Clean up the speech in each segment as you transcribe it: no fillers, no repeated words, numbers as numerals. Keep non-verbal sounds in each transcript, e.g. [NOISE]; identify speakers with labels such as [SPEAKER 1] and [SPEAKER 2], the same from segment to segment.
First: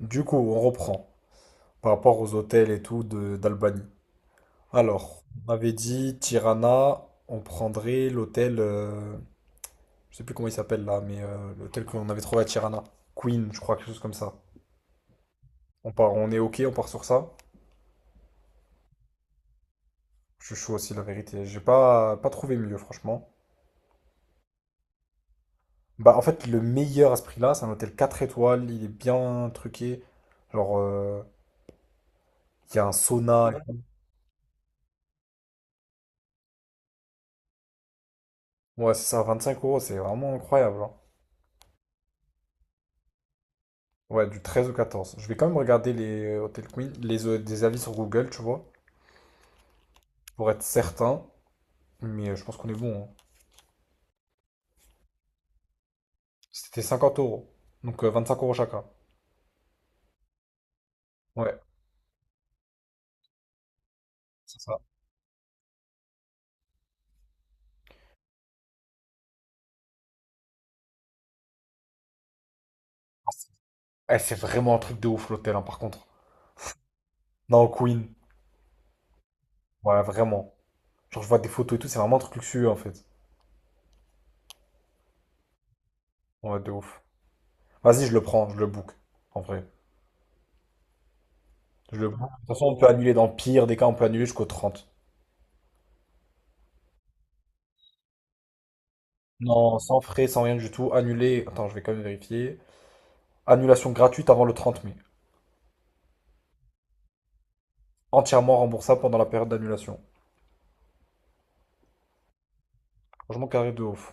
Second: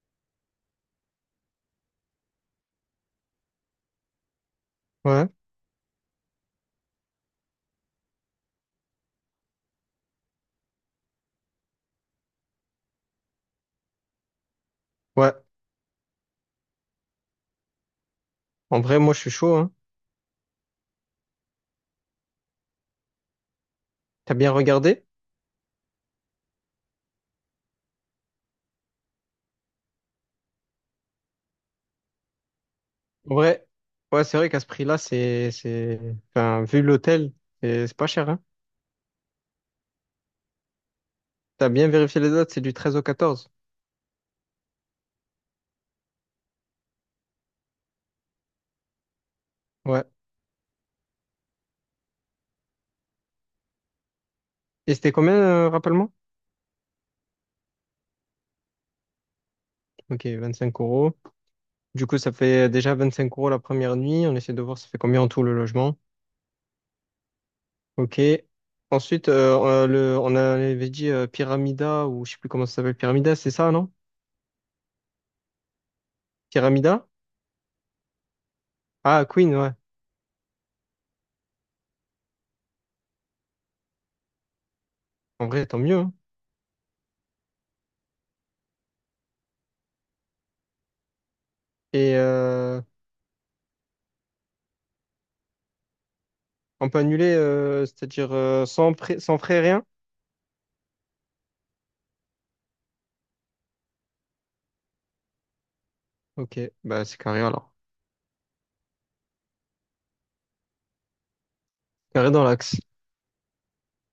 [SPEAKER 1] Du coup, on reprend par rapport aux hôtels et tout de d'Albanie. Alors,
[SPEAKER 2] Ouais,
[SPEAKER 1] on avait dit Tirana, on prendrait l'hôtel, je sais plus comment il s'appelle là, mais l'hôtel qu'on avait trouvé à Tirana, Queen, je crois, quelque chose comme ça.
[SPEAKER 2] ouais.
[SPEAKER 1] On part, on est OK, on part sur ça.
[SPEAKER 2] En vrai, moi, je suis chaud, hein.
[SPEAKER 1] Je suis chaud aussi, la vérité. J'ai pas trouvé mieux, franchement.
[SPEAKER 2] T'as bien regardé?
[SPEAKER 1] Bah, en fait, le meilleur à ce prix-là, c'est un hôtel 4 étoiles, il est bien truqué. Genre, il y a un
[SPEAKER 2] En
[SPEAKER 1] sauna.
[SPEAKER 2] vrai, ouais, c'est vrai qu'à ce prix-là, c'est, enfin, vu l'hôtel, c'est pas cher, hein.
[SPEAKER 1] Ouais, c'est ça, 25 euros, c'est vraiment incroyable, hein.
[SPEAKER 2] T'as bien vérifié les dates, c'est du 13 au 14.
[SPEAKER 1] Ouais, du 13 au 14. Je vais quand même regarder les Hotel Queen, des avis sur Google, tu vois,
[SPEAKER 2] Ouais.
[SPEAKER 1] pour être certain. Mais je pense qu'on est bon, hein.
[SPEAKER 2] Et c'était combien, rappelle-moi?
[SPEAKER 1] C'était 50 euros. Donc 5 € chacun.
[SPEAKER 2] Ok, 25 euros.
[SPEAKER 1] Ouais,
[SPEAKER 2] Du coup, ça fait déjà 25 € la première nuit. On essaie
[SPEAKER 1] c'est
[SPEAKER 2] de voir
[SPEAKER 1] ça.
[SPEAKER 2] ça fait combien en tout le logement. Ok. Ensuite, on avait dit Pyramida, ou je sais plus comment ça s'appelle.
[SPEAKER 1] Ah,
[SPEAKER 2] Pyramida,
[SPEAKER 1] c'est
[SPEAKER 2] c'est ça, non?
[SPEAKER 1] eh, c'est vraiment un truc de ouf l'hôtel, hein, par contre.
[SPEAKER 2] Pyramida?
[SPEAKER 1] Non, Queen.
[SPEAKER 2] Ah, Queen, ouais.
[SPEAKER 1] Ouais, vraiment. Genre, je vois des photos et tout, c'est vraiment un truc luxueux en fait.
[SPEAKER 2] En vrai, tant mieux, hein.
[SPEAKER 1] Ouais, de ouf. Vas-y, je le prends, je le book. En vrai. Je le
[SPEAKER 2] Et
[SPEAKER 1] book. De toute façon, on
[SPEAKER 2] euh,
[SPEAKER 1] peut annuler dans le pire des cas, on peut annuler jusqu'au 30.
[SPEAKER 2] On peut annuler, c'est-à-dire sans, sans frais,
[SPEAKER 1] Non,
[SPEAKER 2] rien?
[SPEAKER 1] sans frais, sans rien du tout. Annuler. Attends, je vais quand même vérifier. Annulation gratuite avant le 30 mai.
[SPEAKER 2] Ok, bah c'est carré alors.
[SPEAKER 1] Entièrement remboursable pendant la période d'annulation.
[SPEAKER 2] Carré dans l'axe.
[SPEAKER 1] Franchement, carré de ouf.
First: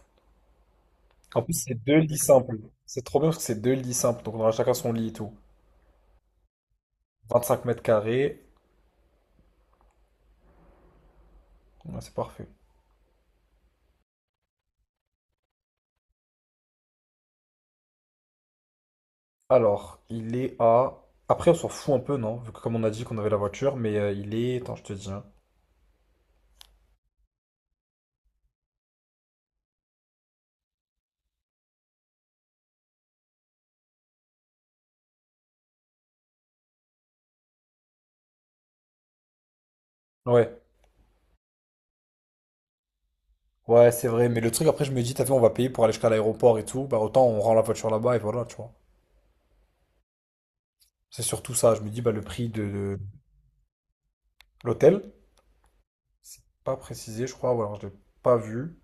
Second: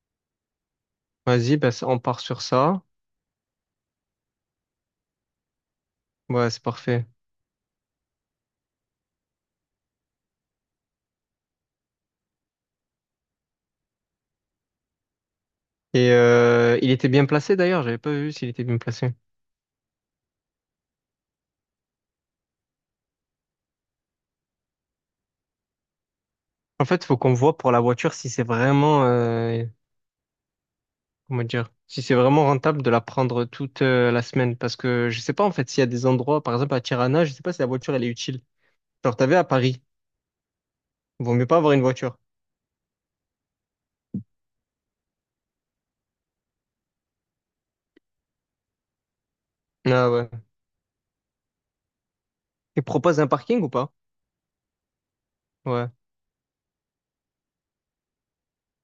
[SPEAKER 1] En plus,
[SPEAKER 2] Vas-y, bah,
[SPEAKER 1] c'est deux
[SPEAKER 2] on
[SPEAKER 1] lits
[SPEAKER 2] part sur
[SPEAKER 1] simples.
[SPEAKER 2] ça.
[SPEAKER 1] C'est trop bien parce que c'est deux lits simples. Donc, on aura chacun son lit et tout.
[SPEAKER 2] Ouais, c'est parfait.
[SPEAKER 1] 25 mètres carrés. Ouais, c'est parfait.
[SPEAKER 2] Il était bien placé d'ailleurs, j'avais pas vu s'il était bien placé.
[SPEAKER 1] Alors, il est à. Après, on s'en fout un peu, non? Vu que, comme on a dit qu'on avait la voiture, mais il est. Attends, je te dis, hein.
[SPEAKER 2] En fait, faut qu'on voit pour la voiture si c'est vraiment, comment dire, si c'est vraiment rentable de la prendre toute la semaine. Parce que je sais pas en fait s'il y a des endroits, par exemple à Tirana, je sais pas si la voiture elle est utile. Genre t'avais à Paris,
[SPEAKER 1] Ouais.
[SPEAKER 2] vaut mieux pas avoir une voiture.
[SPEAKER 1] Ouais, c'est vrai. Mais le truc, après, je me dis, t'as vu, on va payer pour aller jusqu'à l'aéroport et tout. Bah, autant on rend la voiture là-bas et voilà, tu vois.
[SPEAKER 2] Ah ouais.
[SPEAKER 1] C'est surtout ça. Je me dis, bah, le prix
[SPEAKER 2] Il
[SPEAKER 1] de
[SPEAKER 2] propose un parking ou pas?
[SPEAKER 1] de l'hôtel,
[SPEAKER 2] Ouais.
[SPEAKER 1] c'est pas précisé, je crois. Ou alors, je l'ai pas vu.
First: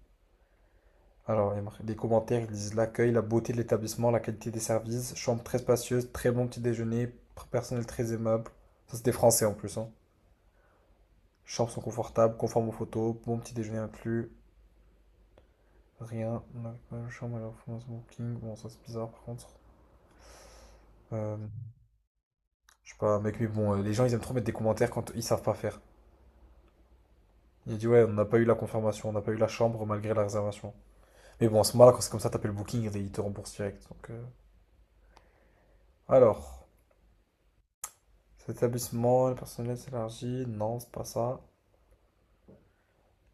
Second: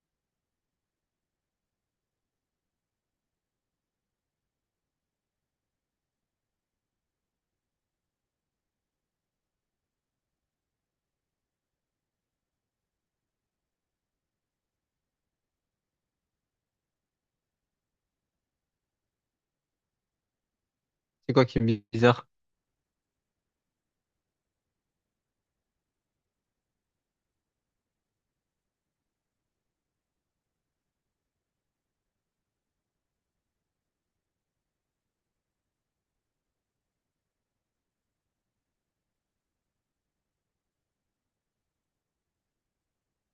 [SPEAKER 1] Alors, il y a marqué- les commentaires, ils disent l'accueil, la beauté de l'établissement, la qualité des services, chambre très spacieuse, très bon petit déjeuner, personnel très aimable. Ça, c'est des Français en plus, hein. Chambres sont confortables, conformes aux photos, bon petit déjeuner inclus, rien. On avait pas une chambre à la Fondation Booking. Bon, ça c'est bizarre par contre.
[SPEAKER 2] C'est
[SPEAKER 1] Euh,
[SPEAKER 2] quoi qui est bizarre?
[SPEAKER 1] je sais pas, mec, mais bon, les gens ils aiment trop mettre des commentaires quand ils savent pas faire. Il dit ouais, on n'a pas eu la confirmation, on n'a pas eu la chambre malgré la réservation. Mais bon, à ce moment-là, quand c'est comme ça, t'appelles Booking et ils te remboursent direct. Donc, alors. L'établissement, le personnel s'élargit. Non, c'est pas ça.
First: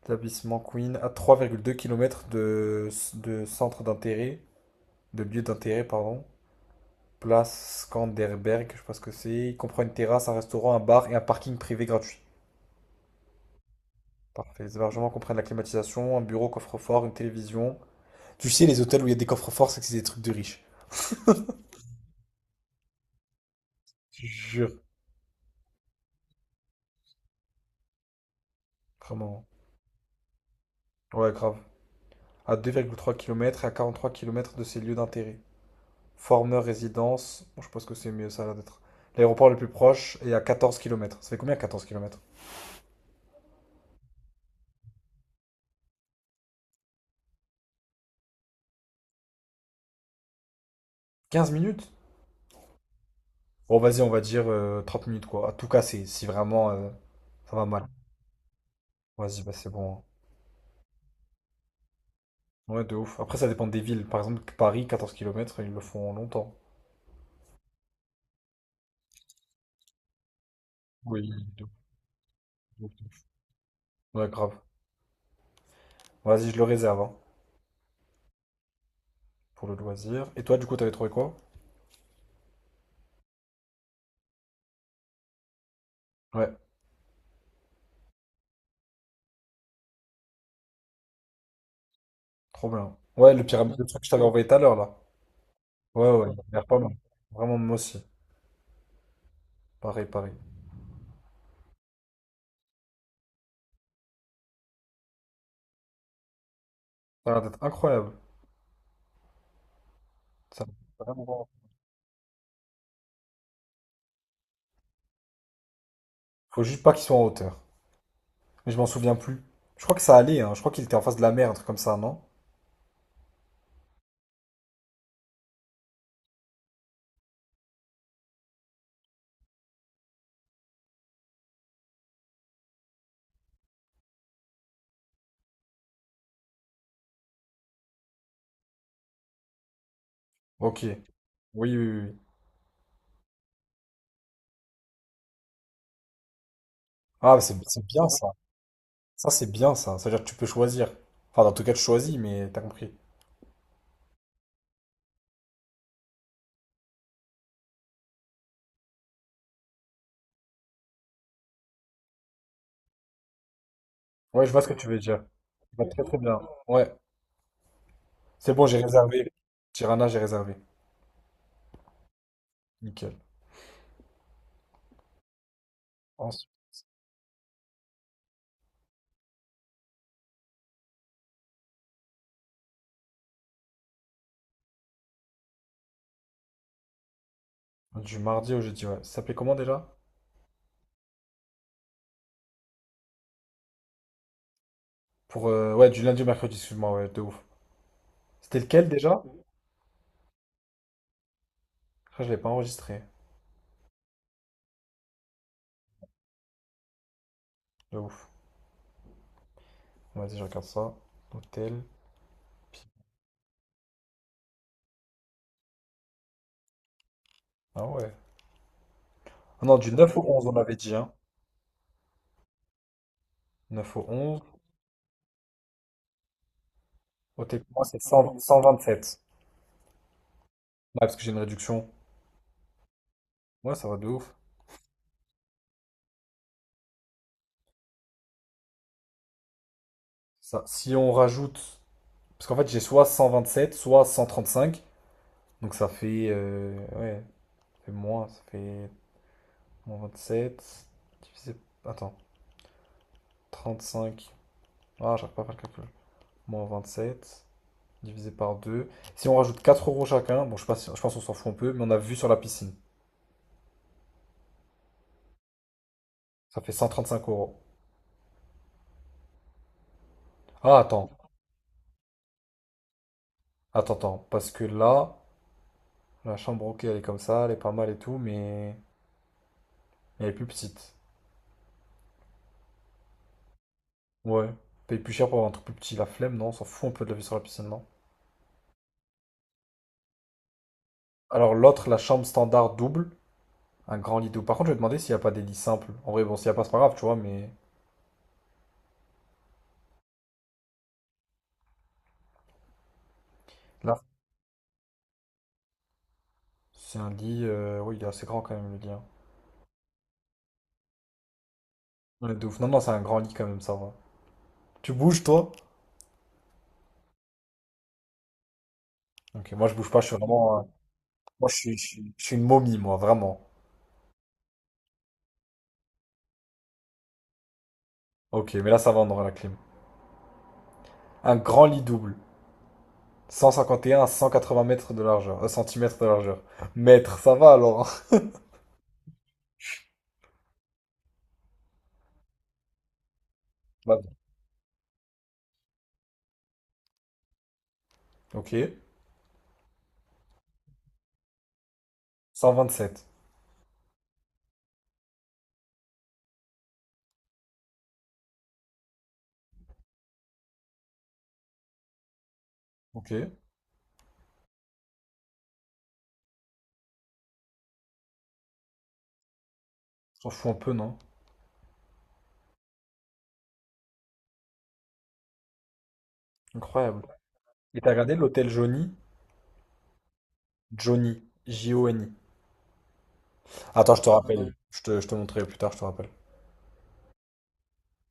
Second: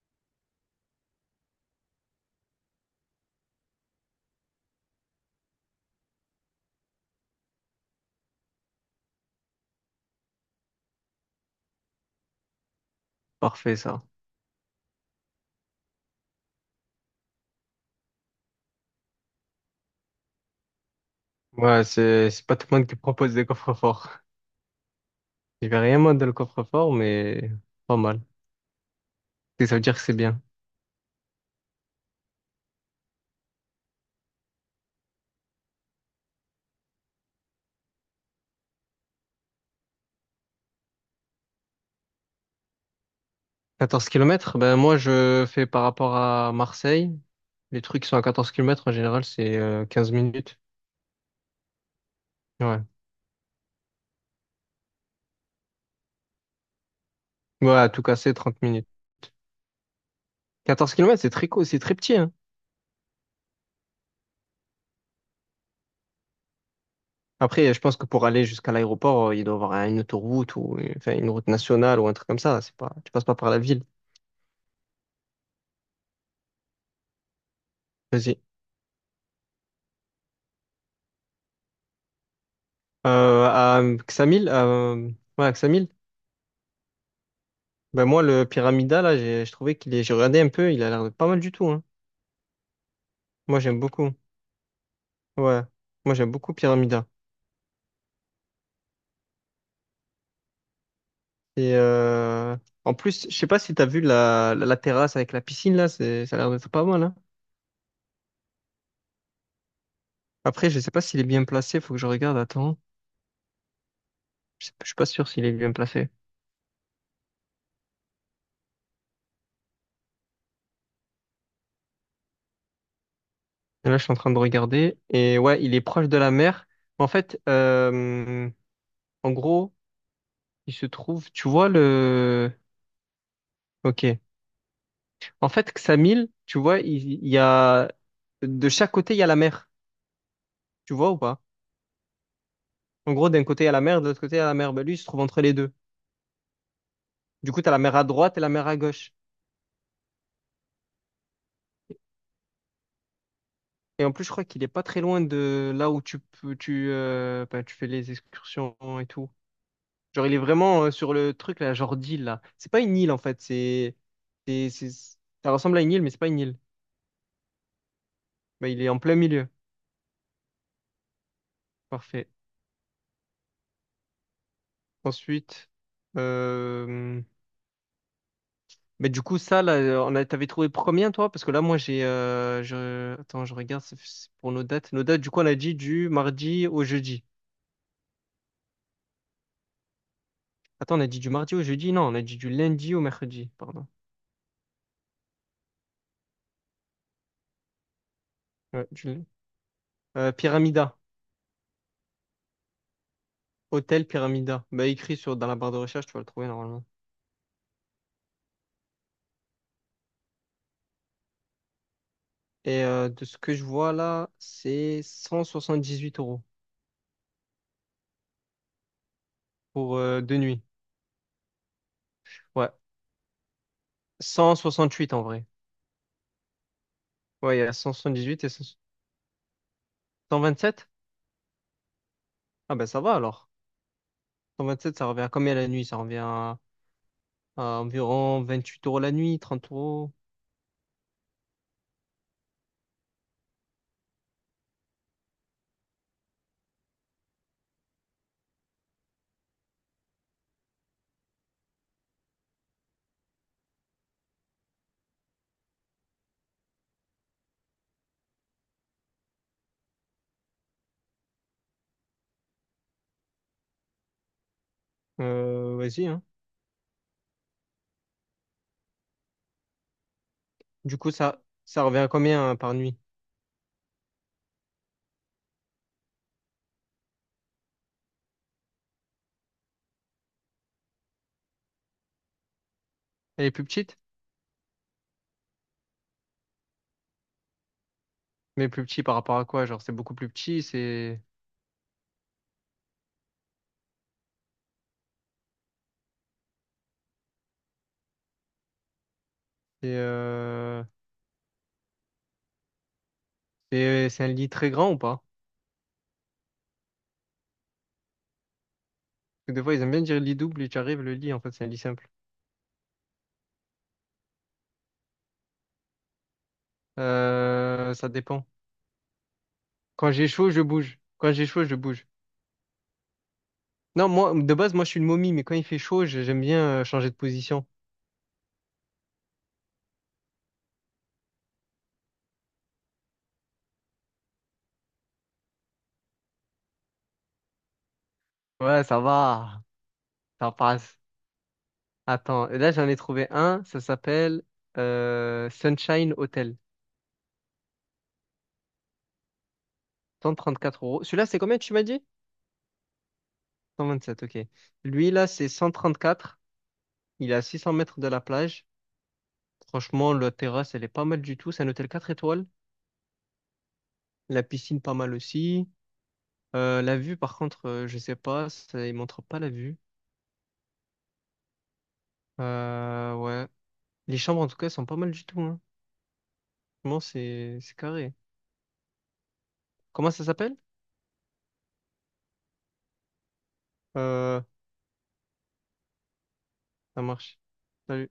[SPEAKER 1] Établissement Queen à 3,2 km de centre d'intérêt, de lieu d'intérêt, pardon. Place Skanderberg, je sais pas ce que c'est. Il comprend une terrasse, un restaurant, un bar et un parking privé gratuit.
[SPEAKER 2] Parfait ça.
[SPEAKER 1] Parfait. Les hébergements comprennent la climatisation, un bureau, coffre-fort, une télévision. Tu sais, les hôtels où il y a des coffres-forts, c'est que c'est des trucs de riches.
[SPEAKER 2] Ouais, c'est pas tout le monde qui propose des coffres forts.
[SPEAKER 1] Je jure,
[SPEAKER 2] Je vais rien moi dans le coffre-fort, mais pas mal.
[SPEAKER 1] vraiment.
[SPEAKER 2] Et ça veut dire que c'est bien.
[SPEAKER 1] Ouais, grave. À 2,3 km et à 43 km de ces lieux d'intérêt. Former résidence. Bon, je pense que c'est mieux ça là d'être. L'aéroport le plus proche est à 14 km. Ça fait combien? 14 km?
[SPEAKER 2] Quatorze kilomètres, ben moi je fais par rapport à Marseille. Les trucs qui sont à 14 kilomètres en général, c'est 15 minutes.
[SPEAKER 1] Quinze minutes?
[SPEAKER 2] Ouais.
[SPEAKER 1] Bon, vas-y, on va dire 30 minutes quoi. À tout casser, si vraiment ça va
[SPEAKER 2] Ouais,
[SPEAKER 1] mal.
[SPEAKER 2] à tout casser, 30 minutes.
[SPEAKER 1] Vas-y, bah c'est bon, hein.
[SPEAKER 2] Quatorze kilomètres, c'est très court, c'est très petit, hein.
[SPEAKER 1] Ouais, de ouf. Après, ça dépend des villes. Par exemple, Paris, 14 km, ils le font longtemps.
[SPEAKER 2] Après, je pense que pour aller jusqu'à l'aéroport, il doit y avoir une autoroute ou enfin,
[SPEAKER 1] Oui,
[SPEAKER 2] une route
[SPEAKER 1] de ouf,
[SPEAKER 2] nationale ou un truc comme ça. C'est
[SPEAKER 1] de
[SPEAKER 2] pas,
[SPEAKER 1] ouf, de
[SPEAKER 2] tu passes
[SPEAKER 1] ouf.
[SPEAKER 2] pas par la ville.
[SPEAKER 1] Ouais, grave. Vas-y, je le réserve hein,
[SPEAKER 2] Vas-y.
[SPEAKER 1] pour le loisir. Et toi, du coup, t'avais trouvé quoi?
[SPEAKER 2] À Xamil, ouais, à Ksamil.
[SPEAKER 1] Ouais,
[SPEAKER 2] Ben moi, le Pyramida, là, j'ai je trouvais qu'il est... J'ai regardé un peu, il a l'air pas mal du tout, hein.
[SPEAKER 1] trop bien. Ouais, le
[SPEAKER 2] Moi,
[SPEAKER 1] pyramide,
[SPEAKER 2] j'aime
[SPEAKER 1] le truc que je
[SPEAKER 2] beaucoup.
[SPEAKER 1] t'avais envoyé tout à l'heure là.
[SPEAKER 2] Ouais.
[SPEAKER 1] Ouais,
[SPEAKER 2] Moi,
[SPEAKER 1] ouais,
[SPEAKER 2] j'aime
[SPEAKER 1] ouais, il
[SPEAKER 2] beaucoup
[SPEAKER 1] a l'air pas mal.
[SPEAKER 2] Pyramida.
[SPEAKER 1] Vraiment, moi aussi. Pareil, pareil.
[SPEAKER 2] Et euh, en plus, je sais pas si t'as vu la terrasse avec la piscine, là, ça a l'air d'être pas mal, hein.
[SPEAKER 1] Ça a l'air d'être incroyable. Ça
[SPEAKER 2] Après,
[SPEAKER 1] me
[SPEAKER 2] je sais pas s'il est bien
[SPEAKER 1] vraiment.
[SPEAKER 2] placé, faut que je regarde, attends. Je suis pas sûr s'il est bien placé.
[SPEAKER 1] Faut juste pas qu'ils soient en hauteur. Mais je m'en souviens plus. Je crois que ça allait, hein. Je crois qu'il était en face de la mer, un truc comme ça, non?
[SPEAKER 2] Et là, je suis en train de regarder. Et ouais, il est proche de la mer. En fait, en gros, il se trouve, tu vois Ok. En fait, Ksamil, tu vois, il y a de chaque côté, il y a la mer.
[SPEAKER 1] OK.
[SPEAKER 2] Tu
[SPEAKER 1] Oui,
[SPEAKER 2] vois ou pas?
[SPEAKER 1] oui, oui, oui.
[SPEAKER 2] En gros, d'un côté, il y a la mer, de l'autre côté, il y a la mer. Ben, lui, il se trouve entre les deux.
[SPEAKER 1] Ah,
[SPEAKER 2] Du coup, tu as la
[SPEAKER 1] c'est
[SPEAKER 2] mer à
[SPEAKER 1] bien ça.
[SPEAKER 2] droite et la mer à gauche.
[SPEAKER 1] Ça, c'est bien ça. C'est-à-dire que tu peux choisir. Enfin, dans tout cas, tu choisis, mais t'as compris.
[SPEAKER 2] Et en plus, je crois qu'il est pas très loin de là où tu peux, ben, tu fais les excursions et tout. Genre, il est vraiment sur le truc, là, genre d'île, là. C'est pas une île, en fait.
[SPEAKER 1] Ouais, je vois ce
[SPEAKER 2] C'est,
[SPEAKER 1] que tu veux
[SPEAKER 2] c'est-
[SPEAKER 1] dire.
[SPEAKER 2] ça ressemble
[SPEAKER 1] Je
[SPEAKER 2] à
[SPEAKER 1] vois
[SPEAKER 2] une île,
[SPEAKER 1] très
[SPEAKER 2] mais
[SPEAKER 1] très
[SPEAKER 2] c'est pas une
[SPEAKER 1] bien.
[SPEAKER 2] île.
[SPEAKER 1] Ouais. C'est bon,
[SPEAKER 2] Ben,
[SPEAKER 1] j'ai
[SPEAKER 2] il est en plein
[SPEAKER 1] réservé.
[SPEAKER 2] milieu.
[SPEAKER 1] Tirana, j'ai réservé.
[SPEAKER 2] Parfait.
[SPEAKER 1] Nickel.
[SPEAKER 2] Ensuite,
[SPEAKER 1] Ensuite,
[SPEAKER 2] euh, Mais du coup, ça, là, t'avais trouvé combien, toi? Parce que là, moi, Attends, je regarde, c'est pour nos dates. Nos dates, du coup, on a dit du mardi au jeudi.
[SPEAKER 1] du mardi au jeudi, ouais. Ça s'appelait comment déjà?
[SPEAKER 2] Attends, on a dit du mardi au jeudi? Non, on a dit du lundi au mercredi, pardon.
[SPEAKER 1] Pour, ouais, du lundi au mercredi, excuse-moi, ouais, de ouf. C'était
[SPEAKER 2] Ouais,
[SPEAKER 1] lequel déjà?
[SPEAKER 2] Pyramida.
[SPEAKER 1] Je crois que je l'ai pas enregistré.
[SPEAKER 2] Hôtel Pyramida. Bah, dans la barre de recherche, tu vas le trouver normalement.
[SPEAKER 1] De ouf. Vas-y, je regarde ça. Hôtel,
[SPEAKER 2] De ce que je vois là, c'est 178 €
[SPEAKER 1] ah ouais. Ah non, du
[SPEAKER 2] pour
[SPEAKER 1] 9 au
[SPEAKER 2] deux
[SPEAKER 1] 11, on
[SPEAKER 2] nuits.
[SPEAKER 1] avait dit, hein.
[SPEAKER 2] Ouais.
[SPEAKER 1] 9 au 11.
[SPEAKER 2] Cent soixante huit en vrai. Ouais,
[SPEAKER 1] Ôtez
[SPEAKER 2] il y
[SPEAKER 1] pour
[SPEAKER 2] a
[SPEAKER 1] moi,
[SPEAKER 2] cent
[SPEAKER 1] c'est
[SPEAKER 2] soixante dix huit et
[SPEAKER 1] 100
[SPEAKER 2] 100
[SPEAKER 1] 127.
[SPEAKER 2] 127?
[SPEAKER 1] Ouais, parce que j'ai une réduction.
[SPEAKER 2] Ah, ben ça va alors.
[SPEAKER 1] Ouais, ça va de ouf.
[SPEAKER 2] Cent vingt sept, ça revient à combien la nuit? Ça revient à environ 28 € la nuit, 30 euros.
[SPEAKER 1] Ça, si on rajoute. Parce qu'en fait, j'ai soit 127, soit 135. Donc ça fait, ouais, ça fait moins. Ça fait moins 27. Divisé. Attends, 35. Ah, j'arrive pas à faire le calcul. Moins 27. Divisé par 2. Si on rajoute 4 € chacun, bon, je sais pas je pense qu'on s'en fout un peu, mais on a vu sur la piscine.
[SPEAKER 2] Vas-y, hein.
[SPEAKER 1] Ça fait 135 euros. Ah,
[SPEAKER 2] Du
[SPEAKER 1] attends.
[SPEAKER 2] coup, ça revient à combien, hein, par nuit?
[SPEAKER 1] Attends, attends. Parce que là. La chambre, OK, elle est comme ça, elle est pas mal et tout, mais elle est plus petite.
[SPEAKER 2] Elle est plus petite?
[SPEAKER 1] Ouais. Paye plus cher pour avoir un truc plus petit, la flemme, non, on s'en fout un peu de la vue sur la piscine, non?
[SPEAKER 2] Mais plus petit par rapport à quoi? Genre, c'est beaucoup plus petit,
[SPEAKER 1] Alors l'autre, la chambre standard double, un grand lit double. Par contre, je vais demander s'il n'y a pas des lits simples. En vrai, bon, s'il n'y a pas, c'est pas grave, tu vois, mais
[SPEAKER 2] c'est euh,
[SPEAKER 1] là,
[SPEAKER 2] c'est un lit très grand ou pas?
[SPEAKER 1] c'est un lit, oui, il est assez grand quand même, le lit, hein.
[SPEAKER 2] Parce que des fois, ils aiment bien dire lit double et tu arrives, le lit, en fait, c'est un lit simple.
[SPEAKER 1] Ouais, de ouf. Non, non, c'est un grand lit quand même, ça va. Tu bouges, toi?
[SPEAKER 2] Ça dépend.
[SPEAKER 1] OK, moi je bouge pas, je
[SPEAKER 2] Quand
[SPEAKER 1] suis
[SPEAKER 2] j'ai chaud,
[SPEAKER 1] vraiment.
[SPEAKER 2] je bouge. Quand j'ai
[SPEAKER 1] Moi je
[SPEAKER 2] chaud, je
[SPEAKER 1] suis, je
[SPEAKER 2] bouge.
[SPEAKER 1] suis, je suis une momie, moi, vraiment.
[SPEAKER 2] Non, moi, de base, moi, je suis une momie, mais quand il fait chaud, j'aime bien changer de position.
[SPEAKER 1] OK, mais là ça va, on aura la clim. Un grand lit double. 151 à 180 mètres de largeur, centimètres de largeur. Mètres, ça va alors.
[SPEAKER 2] Ouais, ça va, ça passe. Attends, là j'en ai trouvé un, ça
[SPEAKER 1] [LAUGHS] Vas-y.
[SPEAKER 2] s'appelle Sunshine Hotel.
[SPEAKER 1] OK.
[SPEAKER 2] Cent trente quatre euros. Celui-là, c'est combien tu m'as dit?
[SPEAKER 1] 127.
[SPEAKER 2] 127, ok. Lui, là, c'est 134. Il est à 600 mètres de la plage. Franchement, la terrasse, elle est pas mal du tout. C'est un hôtel 4 étoiles.
[SPEAKER 1] OK.
[SPEAKER 2] La piscine, pas mal aussi. La vue, par contre, je sais pas. Ça, il montre pas la vue.
[SPEAKER 1] S'en fout un peu, non?
[SPEAKER 2] Ouais. Les chambres, en tout cas, elles sont pas mal du tout. Hein. Franchement,
[SPEAKER 1] Incroyable.
[SPEAKER 2] c'est
[SPEAKER 1] Et t'as regardé
[SPEAKER 2] carré.
[SPEAKER 1] l'hôtel Johnny?
[SPEAKER 2] Comment ça s'appelle?
[SPEAKER 1] Johnny. J-O-N-I. Attends, je te
[SPEAKER 2] Euh,
[SPEAKER 1] rappelle. Je te montrerai plus tard, je te rappelle.
[SPEAKER 2] ça marche. Salut.